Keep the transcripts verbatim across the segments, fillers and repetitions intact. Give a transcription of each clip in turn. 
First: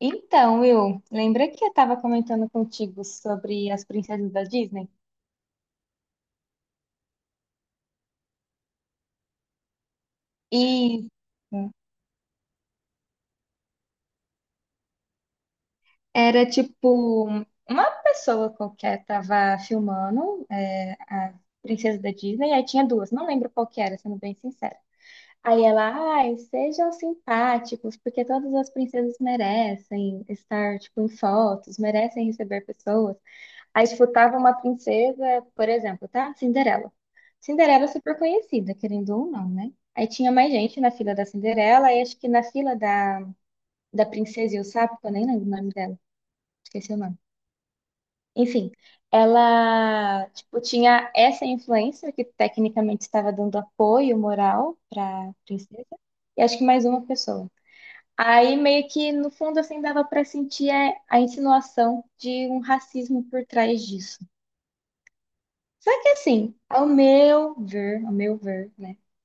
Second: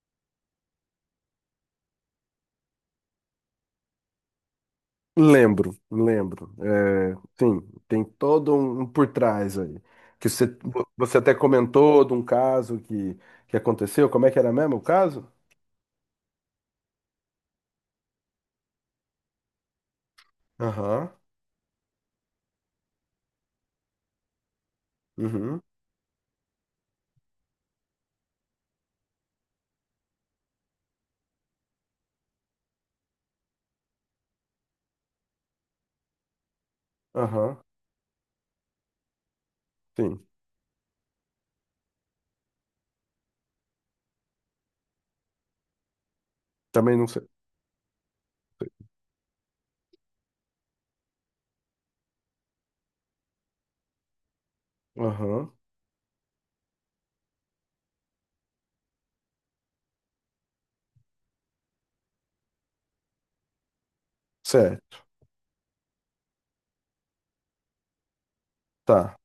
Então, Will, lembra que eu estava comentando contigo sobre as princesas da Disney? Lembro, lembro. É, sim, tem todo um um por trás aí. Que você, E você até comentou de um caso que, que aconteceu. Como é que era mesmo o caso? era tipo uma pessoa qualquer tava filmando é, Aham, a princesa da Disney, aí tinha duas, não lembro qual que era, sendo bem sincera. uhum, Aí ela, ai, sejam simpáticos, porque todas as princesas merecem estar tipo em fotos, merecem receber pessoas. Aí escutava uma princesa, por exemplo, tá? Cinderela. aham, Cinderela é super conhecida, querendo ou não, né? Aí sim. tinha mais gente na fila da Cinderela, e acho que na fila da, da Princesa e o Sapo, que eu nem lembro o nome dela, esqueci Também o não nome. sei. Enfim, ela, tipo, tinha essa influencer que tecnicamente estava dando apoio moral pra Aham, princesa, e acho que mais uma pessoa. Aí meio que no fundo assim dava pra sentir é, a insinuação de um racismo por trás disso. certo, Só que assim, ao meu ver, ao meu ver, né? tá.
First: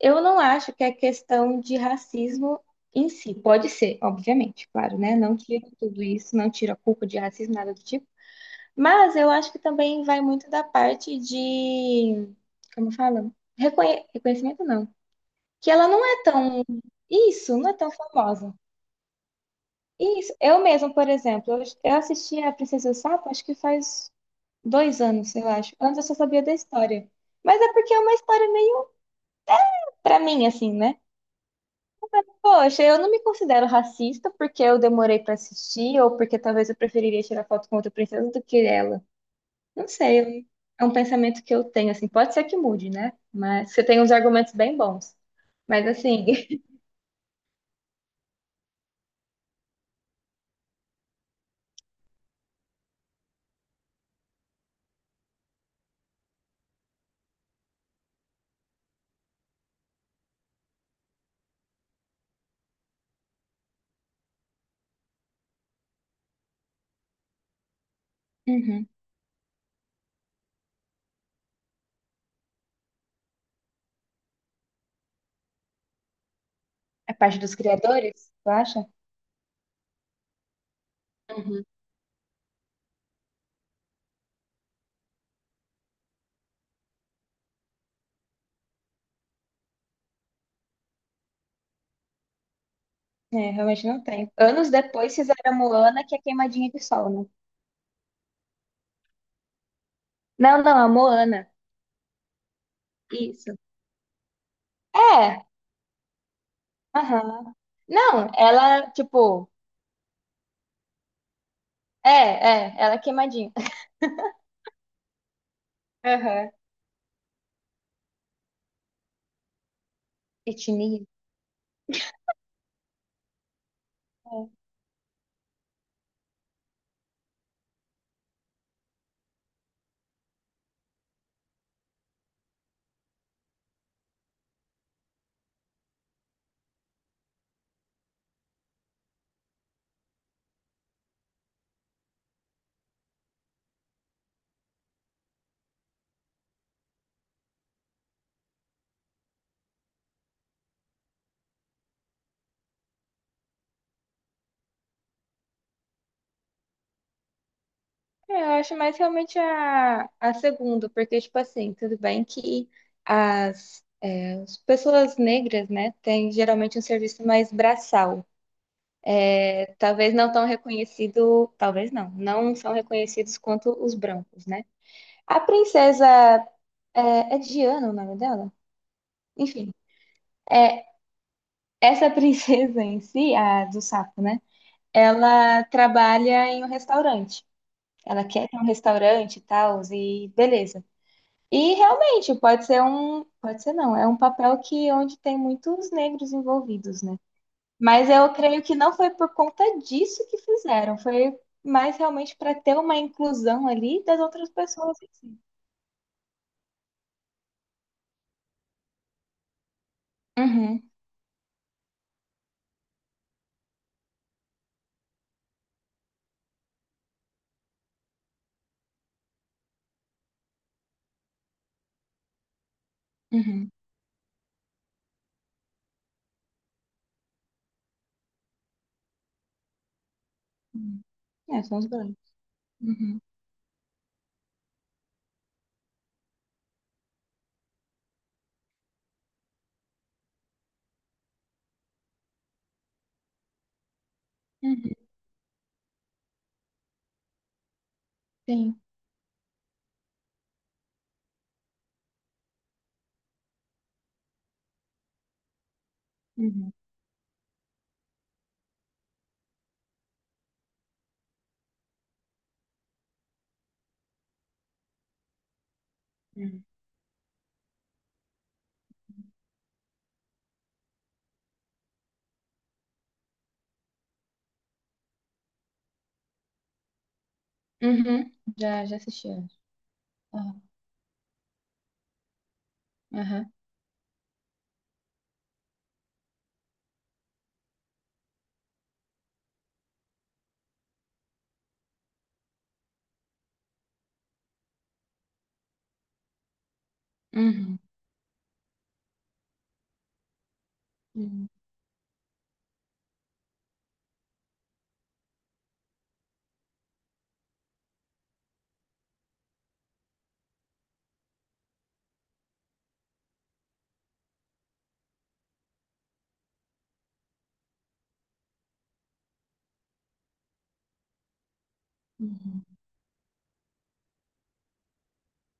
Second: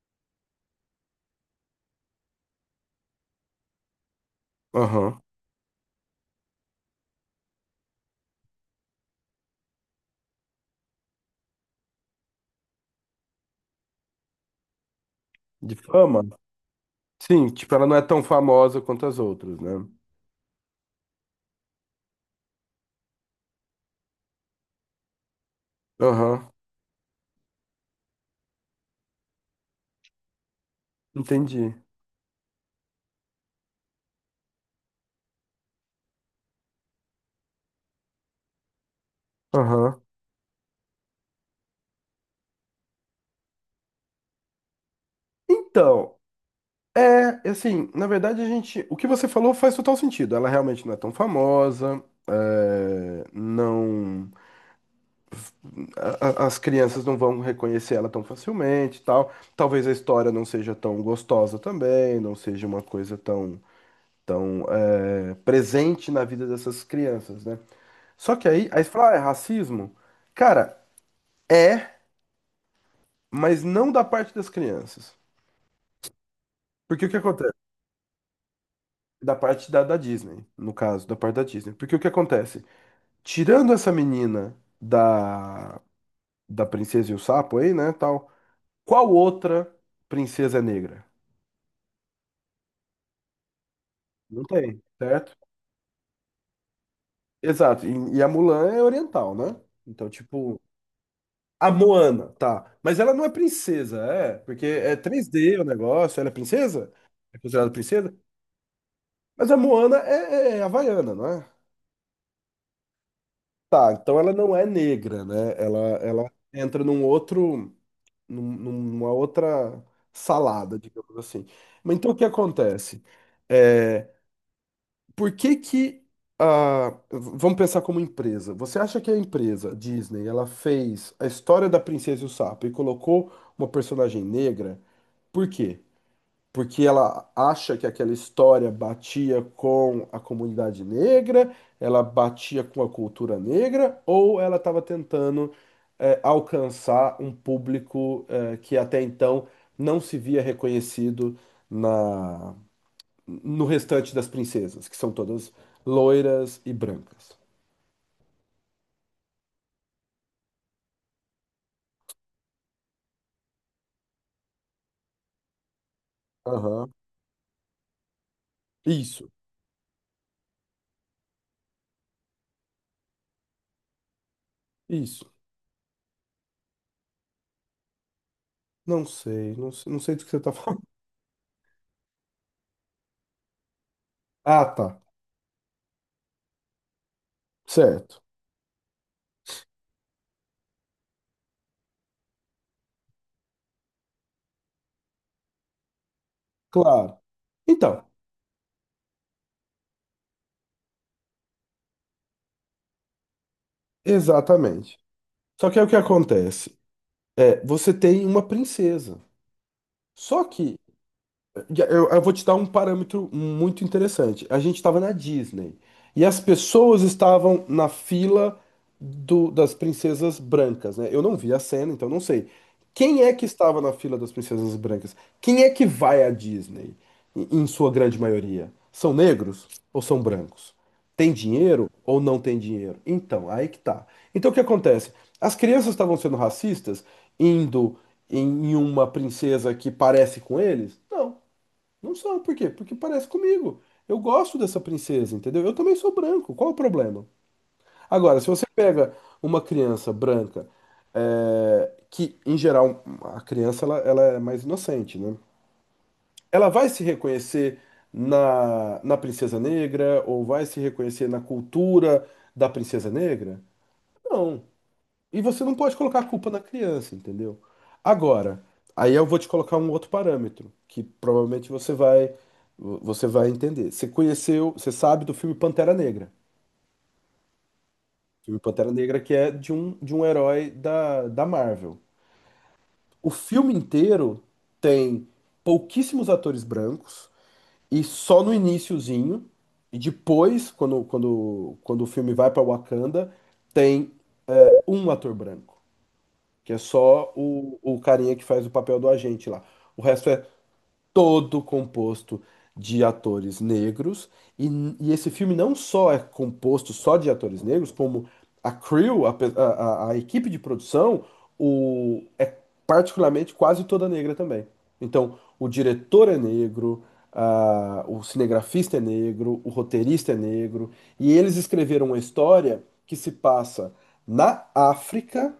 Eu não acho que é questão de racismo em si. Pode ser, obviamente, claro, né? Aham. Não tira tudo isso, não tira a culpa de racismo, nada do tipo. Mas eu acho que também vai muito da parte de, como fala? Reconhe- Reconhecimento não. Que De ela não é fama? tão. Sim, Isso, não tipo, é ela tão não é tão famosa. famosa quanto as outras, né? Isso. Eu mesma, por exemplo, eu eu assisti a Princesa e o Sapo, acho que faz dois anos, eu acho. Antes eu só sabia Aham, da história. Mas é porque é uma história meio. Pra mim, assim, né? entendi. Poxa, eu não me considero racista porque eu demorei pra assistir ou porque talvez eu preferiria tirar foto com outra princesa do que ela. Não Aham. sei, eu- é um pensamento que eu tenho, assim. Pode ser que mude, né? Mas você tem uns argumentos bem bons. Mas, Então, assim, É, assim, na verdade a gente, o que você falou faz total sentido. Ela realmente não é tão famosa, é, não, a- a- as crianças não vão reconhecer ela tão facilmente, e tal. Talvez a história não seja tão gostosa também, não seja uma coisa tão, tão é, presente na vida dessas crianças, né? Só que aí, aí uhum. você fala, ah, é racismo? Cara, é, mas não da parte das crianças. Porque o É que parte dos acontece? criadores, tu acha? Da parte da, da Disney, no caso, da parte da Uhum. Disney. Porque o que acontece? Tirando essa menina da, da Princesa e o Sapo aí, né, tal, qual outra princesa é negra? É, realmente não tem. Não Anos tem, depois certo? fizeram a Moana, que é queimadinha de sol, né? Exato. E, e a Mulan é oriental, né? Então, tipo, Não, não, a Moana. a Moana, tá. Mas ela não é Isso. princesa, é, porque é três É, d o negócio, ela é princesa? É aham. considerada princesa? Não, ela, tipo, Mas a Moana é, é é havaiana, não é? é, é, ela é queimadinha. Tá, então ela não é negra, né? Ela, ela Aham. entra num outro. num- numa outra salada, Etnia? digamos assim. Mas então o que acontece? É, É, por que que a, v- vamos pensar como empresa. Você acha que a empresa Disney, ela fez a história da Princesa e o Sapo e colocou uma personagem negra? Por quê? Porque ela acha que aquela história batia com a comunidade negra, ela batia com a cultura negra, ou ela estava tentando eh, alcançar um público eh, que até então não se via reconhecido na no restante das princesas, que são todas loiras e brancas. É, eu acho mais realmente a, a segunda, porque, tipo assim, tudo bem que as, é, as pessoas negras, né, têm geralmente um Aham. serviço mais braçal. Isso, É, talvez não tão reconhecido, talvez não, não são reconhecidos quanto os brancos, né? isso. A princesa, é, é Diana o nome dela? Não sei, Enfim, não sei, não sei do que você está falando. é, essa princesa em si, a do sapo, né, Ah, tá. ela trabalha em um restaurante. Certo. Ela quer ter um restaurante e tal, e beleza. E realmente pode ser um, pode ser não, é um papel que onde tem muitos negros envolvidos, né? Claro. Então, Mas eu creio que não foi por conta disso que fizeram, foi mais realmente para ter uma inclusão ali das outras pessoas exatamente. em si. Só que é o que acontece. É, você tem uma princesa. Só que Uhum, e Eu, eu vou te dar um parâmetro muito interessante. A gente estava na Disney e as pessoas estavam na fila do- das princesas brancas, né? Eu não vi a cena, então não sei. Quem é que uhum. estava na fila das princesas brancas? Quem é que vai à Disney, em em sua grande maioria? São negros ou são brancos? Uhum. Tem É, são os dinheiro ou brancos. não tem dinheiro? Uhum, Então, aí que tá. Então, o que acontece? As crianças estavam sendo racistas indo em em uma princesa que parece com eles? Não. Não são, por quê? Porque parece comigo. Eu gosto dessa uhum, princesa, entendeu? Eu também sou branco, qual o problema? Agora, se você sim. pega uma criança branca, é, que em geral a criança ela, ela é mais inocente, né? Ela Uhum, vai se reconhecer na, na princesa negra ou vai se reconhecer na cultura da princesa negra? Não. E você não pode colocar a culpa na uhum. criança, entendeu? Agora, aí eu vou te colocar um outro parâmetro, que provavelmente você vai você vai entender. Você conheceu, você sabe do filme Pantera Negra. Uhum, O filme já, Pantera já Negra assisti que é antes. de um, de um Aham, herói da, da Marvel. O aham. filme inteiro tem pouquíssimos atores brancos e só no iniciozinho e depois, quando, quando, quando o filme vai para Wakanda, tem um ator branco. Que é só o, Uhum, o carinha que faz o papel do agente lá. O resto é uhum, todo composto de atores negros. E, e esse filme não só é composto só de atores negros, como a crew, a, pe- a, a- a equipe de produção, o, é particularmente quase toda negra também. Então, o diretor é negro, ah, o cinegrafista é negro, o roteirista é negro. E eles escreveram uma uhum, história que se passa na África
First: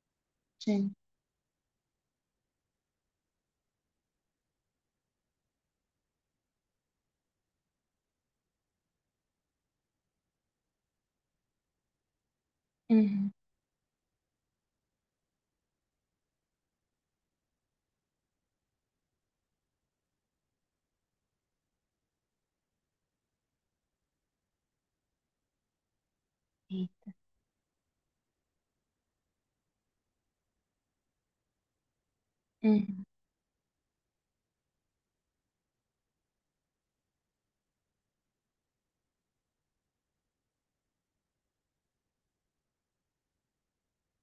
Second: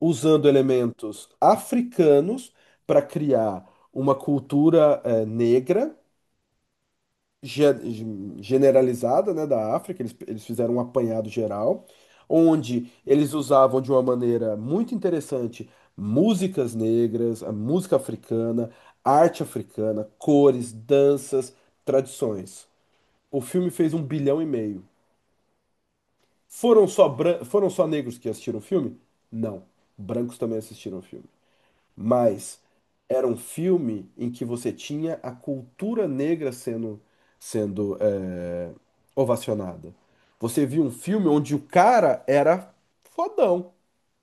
usando sim. elementos africanos para criar uma cultura eh, negra ge- generalizada, né, da África. Eles, eles fizeram um apanhado geral, onde eles Uhum, usavam de uma maneira muito interessante músicas negras, a música africana, arte africana, cores, danças, tradições. O filme fez um bilhão e meio. Foram só, bran- foram só negros que assistiram o filme? Não. Brancos também assistiram o filme. Mas uhum, era um filme em que você tinha a cultura negra sendo, sendo é, ovacionada. Você viu um filme onde o cara era fodão.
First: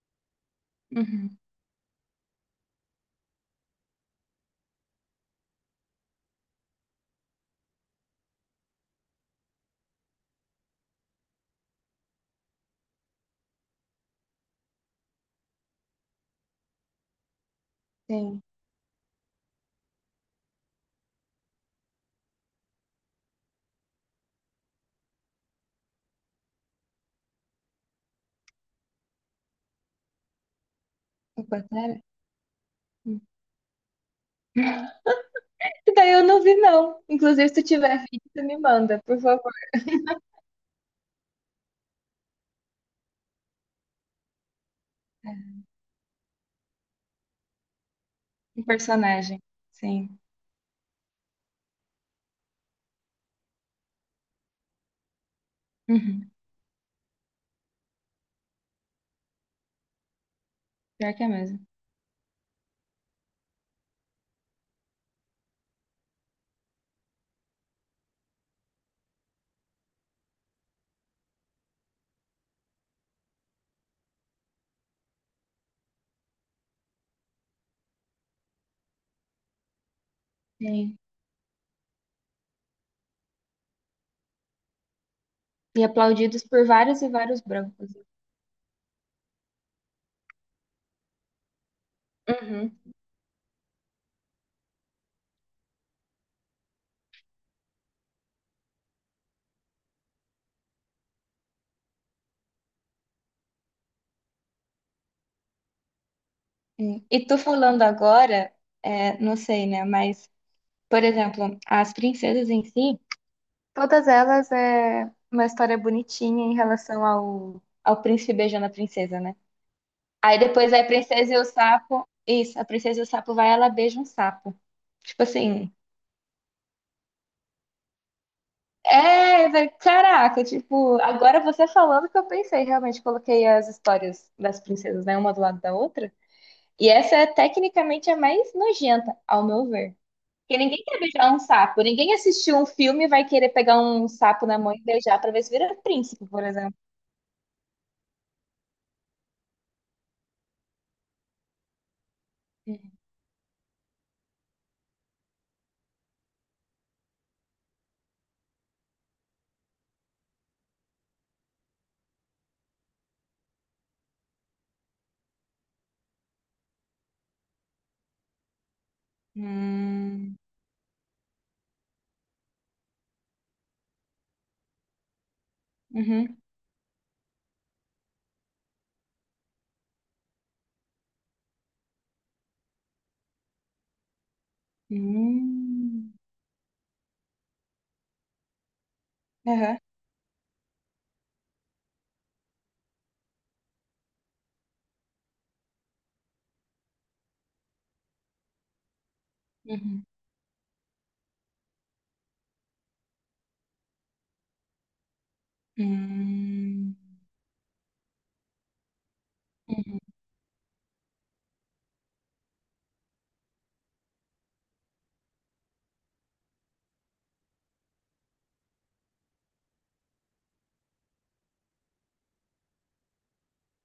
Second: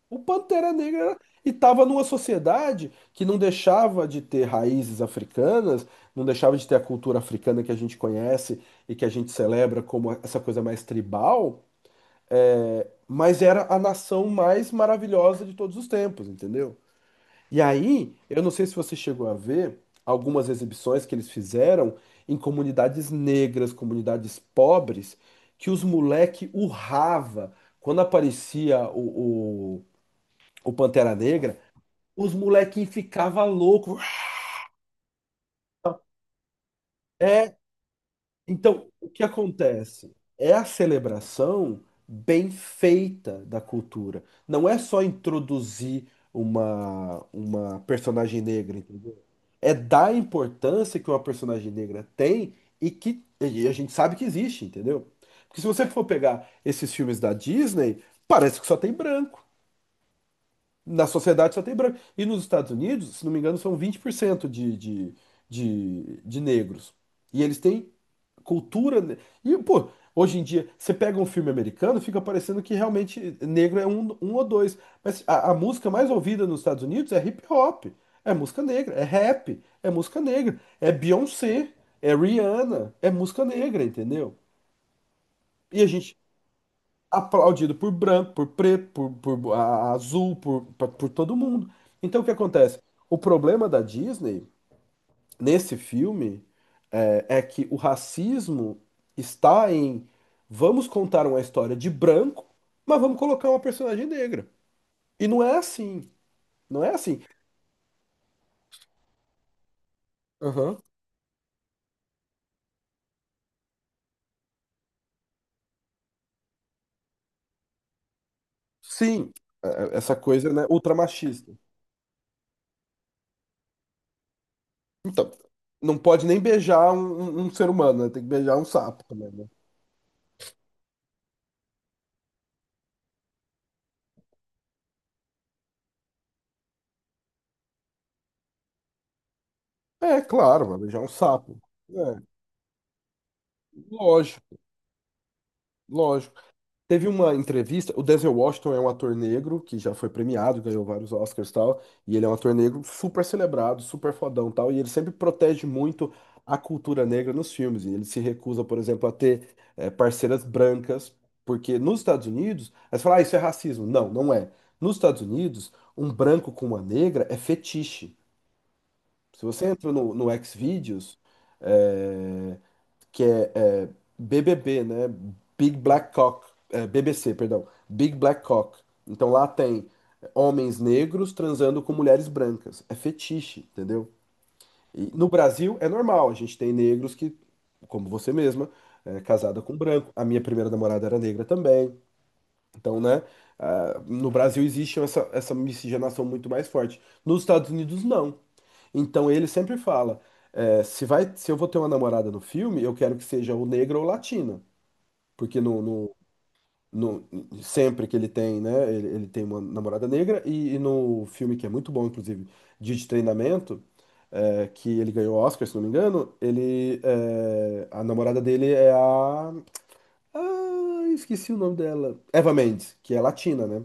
O Pantera Negra era. uhum. E estava numa sociedade que não deixava de ter raízes africanas, não deixava de ter a cultura africana que a gente conhece e que a gente celebra como essa coisa mais tribal, é, mas era a nação mais maravilhosa de todos os tempos, entendeu? E aí, eu Sim. não sei se você chegou a ver algumas exibições que eles fizeram em comunidades negras, comunidades pobres, que os moleque urrava. Quando aparecia o, o, o Pantera Negra, Aquaterra? os molequinhos Hum. ficavam loucos. Esse daí eu não vi, não. Inclusive, É, se tu tiver vídeo, tu me Então, manda, o por que favor. acontece? É a celebração bem feita da cultura. Não é só introduzir uma, uma personagem Um negra, entendeu? personagem. É dar a Sim. importância que uma personagem negra tem e que e a gente sabe que existe, entendeu? Porque se você for Uhum. pegar esses filmes da Disney, parece que só tem branco. Na Pior que é sociedade mesmo. só tem branco. E nos Estados Unidos, se não me engano, são vinte por cento de, de, de, de negros. E eles têm cultura. ne- E, pô, hoje em dia, você pega um filme americano, fica parecendo que realmente negro é um, um ou dois. Mas a, a música mais ouvida nos Estados Unidos é hip hop, é música negra, é rap, é música negra, é Sim. Beyoncé, é Rihanna, é música negra, entendeu? E E a gente aplaudidos por vários e vários aplaudido por brancos. branco, por preto, por, por a- azul, por, por, por todo mundo. Então o que Uhum. acontece? O problema da Disney nesse filme é, é que o racismo está em vamos contar uma história de branco, mas vamos colocar uma personagem negra. E não é assim, não é Sim. assim. E tu falando agora, é, não sei, né? Mas, Aham. por exemplo, as princesas em si, todas elas é uma história bonitinha em relação ao, ao príncipe beijando a princesa, Sim, né? é- é essa Aí coisa, né, depois vai a princesa e o ultramachista. sapo. Isso, a princesa e o sapo vai, ela beija um sapo. Tipo Então, assim. não pode nem beijar um, um- um ser humano, né? Tem que beijar um sapo também, né? É, vai- caraca, tipo, agora você falando que eu pensei, realmente coloquei as histórias das princesas, né, uma do lado da outra. E essa é tecnicamente a mais nojenta, ao meu ver. É, Porque claro, vai ninguém quer beijar um beijar um sapo. sapo, ninguém assistiu um filme e vai querer pegar um sapo Lógico, na mão e beijar pra ver se vira príncipe, lógico. por exemplo. Teve uma entrevista, o Denzel Washington é um ator negro que já foi premiado, ganhou vários Oscars e tal, e ele é um ator negro super celebrado, super fodão e tal, e ele sempre protege muito a cultura negra nos filmes, e ele se recusa, por exemplo, a ter eh, parceiras brancas, porque nos Estados Unidos, aí você fala, ah, isso é racismo. Não, não é. Nos Estados Unidos, um branco com uma negra é fetiche. Se você entra no, no Hum, Xvideos, eh, que é, é, B B B, né? Big Black uhum, Cock, é, B B C, perdão, Big Black Cock. Então lá tem homens negros transando com mulheres brancas. É fetiche, entendeu? E no Brasil é hum, normal, a gente tem negros que, como você mesma, é casada com aham, branco. A minha primeira namorada era negra também. Então, né? Ah, no Brasil existe essa, essa miscigenação muito mais forte. Nos Estados Unidos, não. Então ele sempre uhum, fala: é, se vai, se eu vou ter uma namorada no filme, eu quero que seja ou negra ou latina. Porque no, no, hum, no- sempre que ele tem, né? Ele, ele tem uma uhum. namorada negra, e, e no filme que é muito bom, inclusive, Dia de Treinamento, é, que ele ganhou Oscar, se não me engano, ele, é, a namorada dele é a. Ah, esqueci o nome dela. Eva Mendes, que é latina, né?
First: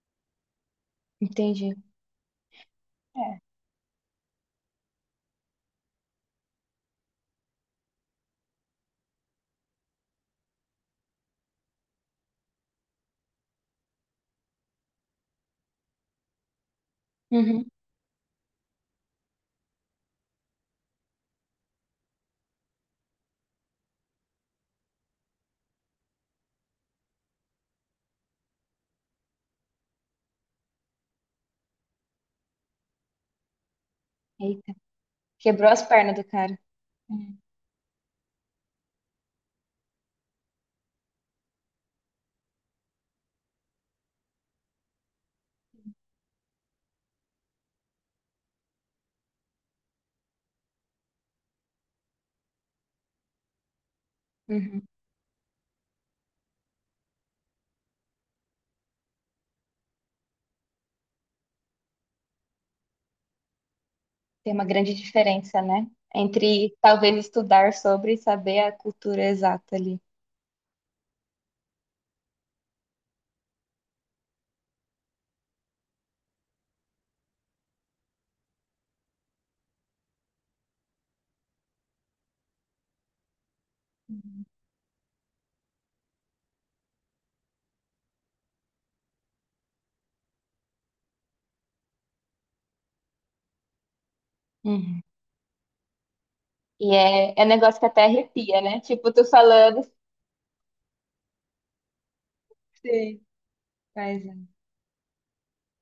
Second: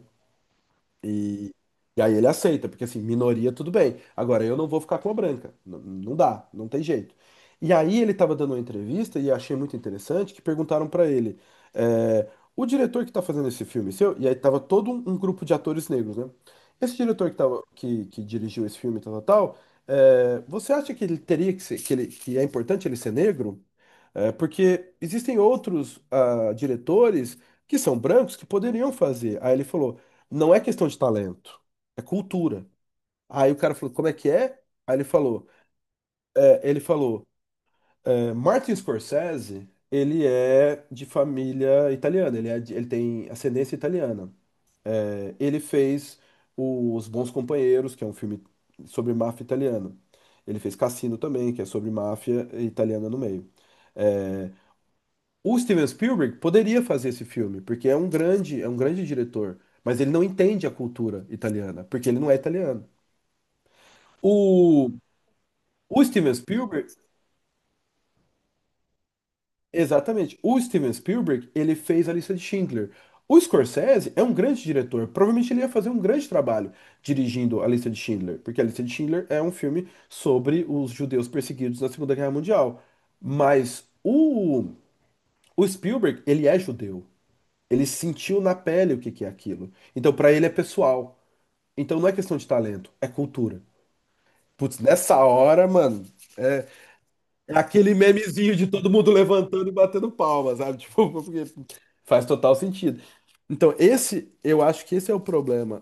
E, Entendi. e aí ele aceita, porque assim, É. minoria tudo bem. Agora eu não vou ficar com a branca. N- não dá, não tem jeito. E aí ele estava dando uma entrevista e achei muito interessante que perguntaram para ele, é, o diretor que está fazendo esse filme seu, e aí tava todo um, um grupo de atores negros, né? Esse diretor que, tava, Uhum. que, que dirigiu esse filme, tal, tal, tal, é, você acha que ele teria que ser, que ele, que é importante ele ser negro? É, porque existem outros ah, diretores que são brancos que poderiam fazer. Aí ele falou: não é questão de talento, é cultura. Aí o cara falou: como é que é? Eita, Aí ele falou: quebrou as pernas do cara. é, ele falou, Hum. é, Martin Scorsese, ele é de família italiana, ele, é de- ele tem ascendência italiana. É, ele fez Os Bons Companheiros, que é um filme sobre máfia italiana. Ele fez Cassino também, que é sobre máfia italiana no meio. É, Uhum. o Steven Spielberg poderia fazer esse filme, porque é um grande, é um grande diretor, mas ele não entende a cultura italiana, porque ele não é italiano. Tem uma O, grande diferença, né? o Steven Entre Spielberg, talvez estudar sobre e saber a cultura exata ali. exatamente, o Steven Spielberg, ele fez a lista de Schindler. O Scorsese é um grande diretor, provavelmente ele ia fazer um grande trabalho dirigindo a lista de Schindler, porque a lista de Schindler é um filme sobre os judeus perseguidos na Segunda Guerra Mundial. Mas o O Spielberg, ele é judeu. Ele sentiu na pele o que que é aquilo. Então, pra ele é pessoal. Então, não é questão de talento, é cultura. Putz, Uhum. nessa hora, mano, é, E é, é um é negócio que aquele até memezinho arrepia, de né? todo mundo Tipo, tu levantando e falando. batendo palmas, sabe? Tipo, porque faz total sentido. Sim. Então, Mas, esse, é. eu acho que esse é o problema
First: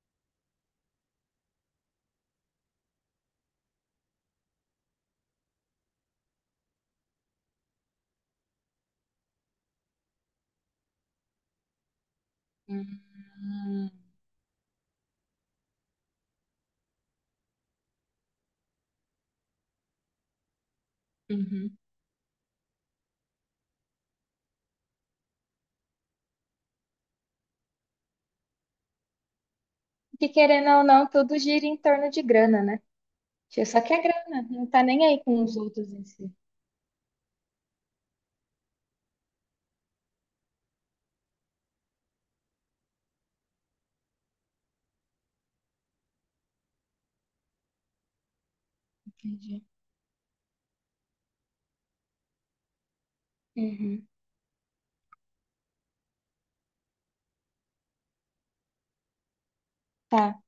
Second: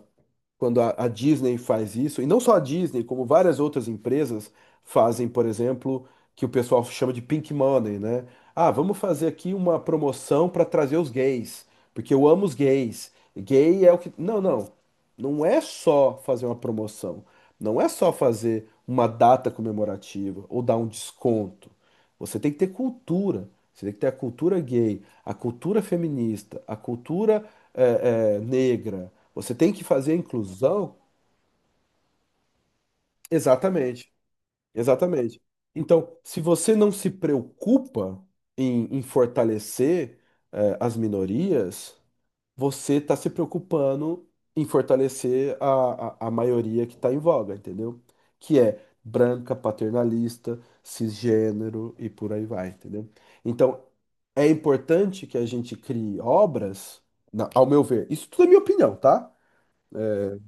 quando a, a Disney faz isso, e não só a Disney, como várias outras empresas fazem, por exemplo, que o pessoal chama de pink money, né? Ah, vamos fazer aqui uma promoção para trazer os gays, porque eu amo os Hum, gays. Gay é o que. Não, não. Não é só fazer uma promoção. Não é só fazer uma data comemorativa ou dar um desconto. uhum. Você tem que ter cultura. Você tem que ter a cultura gay, a cultura feminista, a cultura eh, eh, negra. Você tem que fazer a Que querendo ou inclusão. não, tudo gira em torno de grana, né? Tipo, só que é Exatamente, grana, não tá nem aí exatamente. com os outros em Então, si. se você não se preocupa em, em fortalecer, eh, as minorias, você está se preocupando em fortalecer a, a, a maioria que está em voga, entendeu? Que é branca, Entendi. paternalista, cisgênero e por aí vai, entendeu? Então, Uhum. é importante que a gente crie obras, na- ao meu ver, isso tudo é minha opinião, tá? Tá.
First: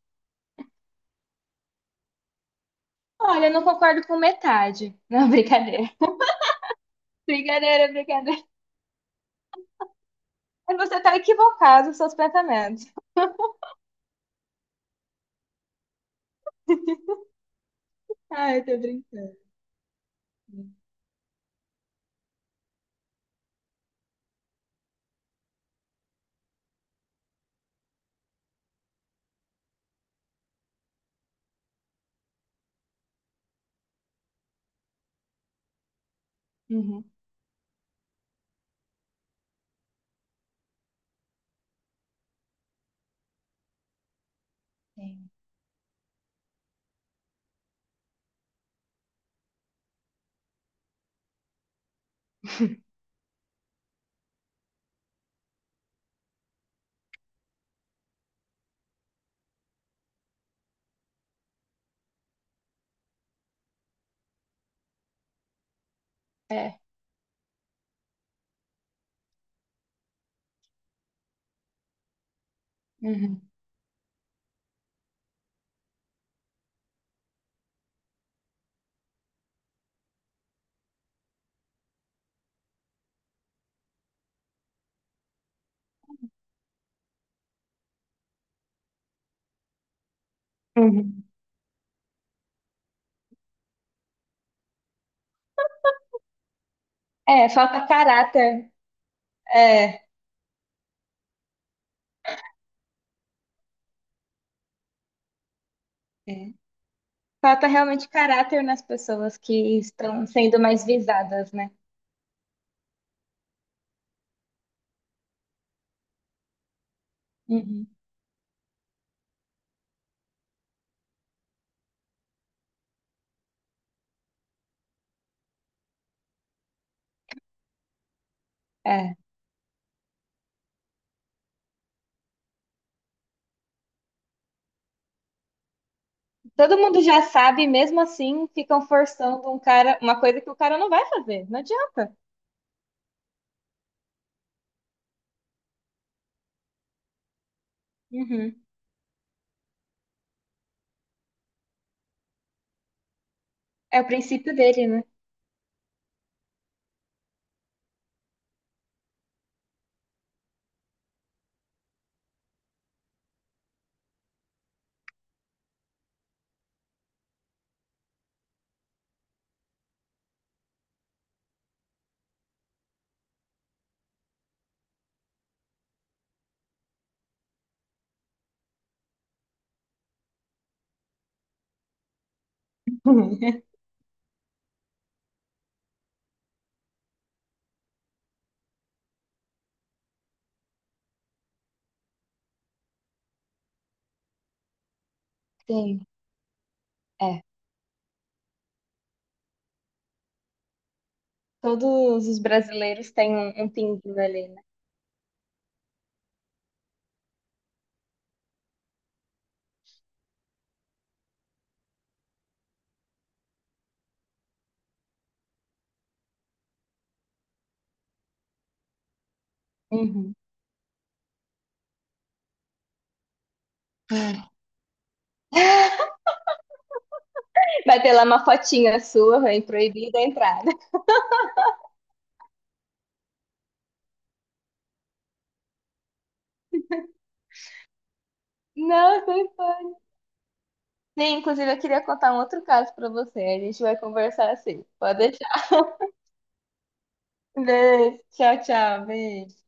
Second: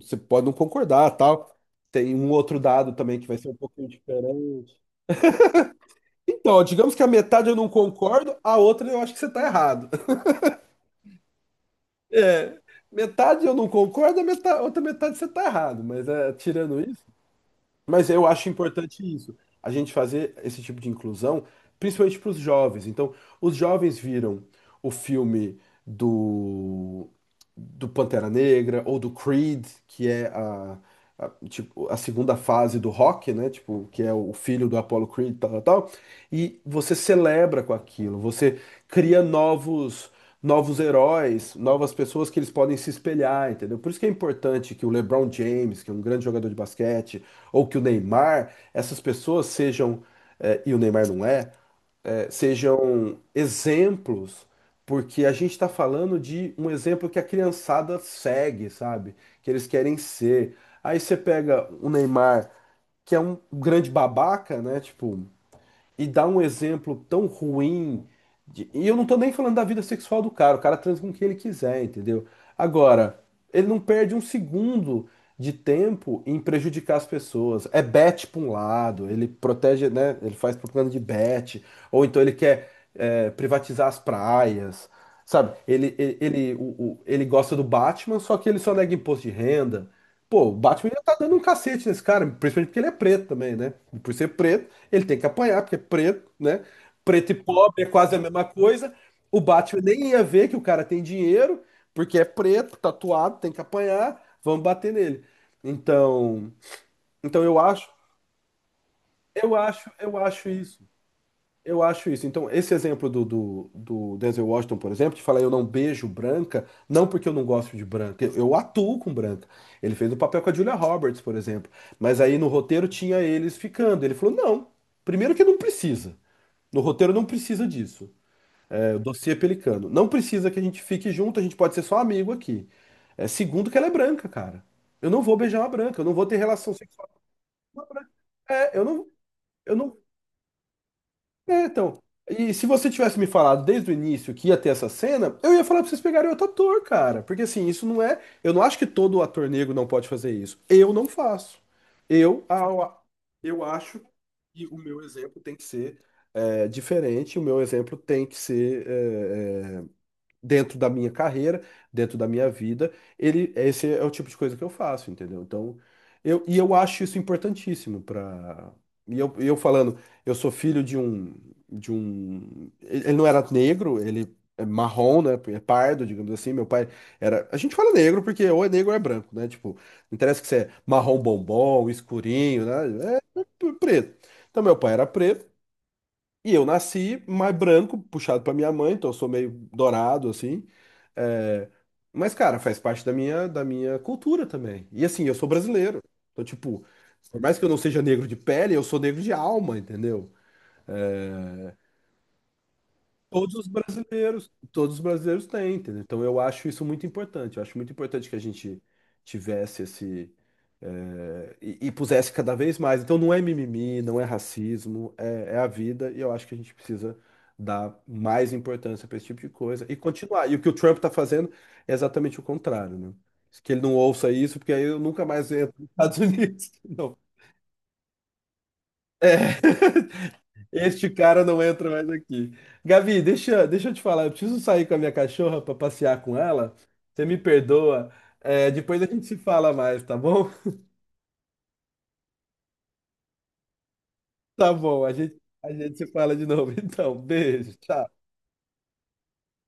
Você pode não concordar, tal. Tem um outro dado também que vai Olha, ser eu um não pouquinho concordo com diferente. metade. Não, brincadeira. Então, digamos que a metade eu não Brincadeira, concordo, brincadeira. a outra eu acho que você está errado. Mas você tá equivocado nos seus É, pensamentos. metade eu não concordo, a meta- outra metade você está errado. Mas é, tirando isso. Mas eu acho Ah, eu tô importante isso, brincando. a gente fazer esse tipo de inclusão, principalmente para os jovens. Então, os jovens viram o filme do, do Pantera Negra ou do Creed, que é a, a, tipo, a segunda fase do rock, né? Tipo, que é o filho do Apollo Creed, tal, tal, tal. E você Uhum. celebra com aquilo, você cria novos. Novos heróis, novas pessoas que eles podem se espelhar, entendeu? Por isso que é importante que o Sim. LeBron James, que é um grande jogador de basquete, ou que o Neymar, essas pessoas sejam, eh, e o Neymar não é, eh, sejam exemplos, porque a gente está falando de um exemplo que a criançada segue, sabe? Que eles querem ser. Aí você pega o Neymar, que é um grande babaca, né? Tipo, e dá um É. exemplo tão ruim. de- E eu não tô nem falando da vida sexual do cara, o cara transa com quem ele quiser, entendeu? Agora, Uhum. ele não perde um segundo de tempo em prejudicar as pessoas. É bet pra um lado, ele protege, né? Ele faz propaganda de bet, ou então ele quer é, privatizar as praias. Sabe, ele, ele, ele, o- o- ele gosta do Batman, só que ele só nega imposto de renda. Pô, o Batman já tá Uhum. dando um cacete nesse cara, principalmente porque ele é preto também, né? Por ser preto, ele tem que apanhar, porque é preto, né? Preto e É, pobre é falta quase a mesma caráter. coisa. O Batman É, nem ia ver que o cara tem dinheiro, porque é preto, tatuado, tem que apanhar, vamos bater nele. Então, é. então eu Falta acho, realmente caráter nas pessoas eu que acho, eu estão acho sendo mais isso. visadas, né? Eu acho isso. Então, esse exemplo do, do, do Denzel Washington, por exemplo, de falar eu não beijo branca, não porque eu não gosto de Uhum. branca, eu, eu atuo com branca. Ele fez o papel com a Julia Roberts, por exemplo. Mas aí no roteiro tinha eles ficando. Ele falou: não, primeiro que não precisa. No roteiro não precisa disso. É, o É. dossiê é Pelicano. Não precisa que a gente fique junto, a gente pode ser só amigo aqui. É, segundo, que ela é branca, cara. Eu não vou beijar uma branca, eu não vou ter relação Todo mundo sexual já sabe, com uma mesmo branca. assim, É, ficam eu não, forçando um eu cara, não. uma coisa que o cara não vai fazer. Não É, então. adianta. E se você tivesse me falado desde o início que ia ter essa cena, eu ia falar pra vocês pegarem outro ator, cara. Porque assim, isso não é. Eu Uhum. não acho que todo ator negro não pode fazer isso. Eu não faço. Eu, a- a- eu acho É o princípio que o dele, meu né? exemplo tem que ser. É diferente, o meu exemplo tem que ser é, é, dentro da minha carreira, dentro da minha vida. Ele, esse é o tipo de coisa que eu faço, entendeu? Então, eu, e eu acho isso importantíssimo para. E eu, e eu falando, eu sou filho de um, de um. Ele ele não era negro, ele é marrom, né? É pardo, digamos assim. Meu pai era. A gente fala negro porque ou é negro ou é branco, né? Tipo, não interessa que você é marrom bombom, escurinho, né? É é preto. Então, meu pai era preto. E eu nasci mais branco, puxado pra minha mãe, então eu sou meio dourado, assim. É, mas, cara, faz parte da minha, da minha cultura também. E assim, eu sou brasileiro. Sim, Então, tipo, por é. mais que eu não seja negro de pele, eu sou negro de alma, entendeu? Todos os brasileiros têm um, Todos os um pinguinho ali, brasileiros, né? todos os brasileiros têm, entendeu? Então eu acho isso muito importante. Eu acho muito importante que a gente tivesse esse eh, e, e pusesse cada vez mais. Então não é mimimi, não é racismo, é, é a vida e eu acho que a gente precisa dar mais importância para esse tipo de coisa e Uhum. continuar. E o que o Trump está fazendo é exatamente o contrário, né? Que ele não ouça É. isso, porque aí eu nunca mais entro nos Estados Unidos. Não. Vai ter lá uma fotinha sua, É. vem proibida a entrada. Este cara não entra mais aqui. Gabi, deixa, deixa eu te falar. Eu preciso sair com a minha cachorra para passear com ela. Você me perdoa. É, depois a gente Não, se foi fala fã. mais, tá bom? Sim, inclusive eu queria contar um outro caso pra você. A gente vai conversar Tá assim. bom, a Pode gente, deixar. a gente se fala de novo. Então, beijo, tchau. Beijo. Tchau, tchau. Beijo.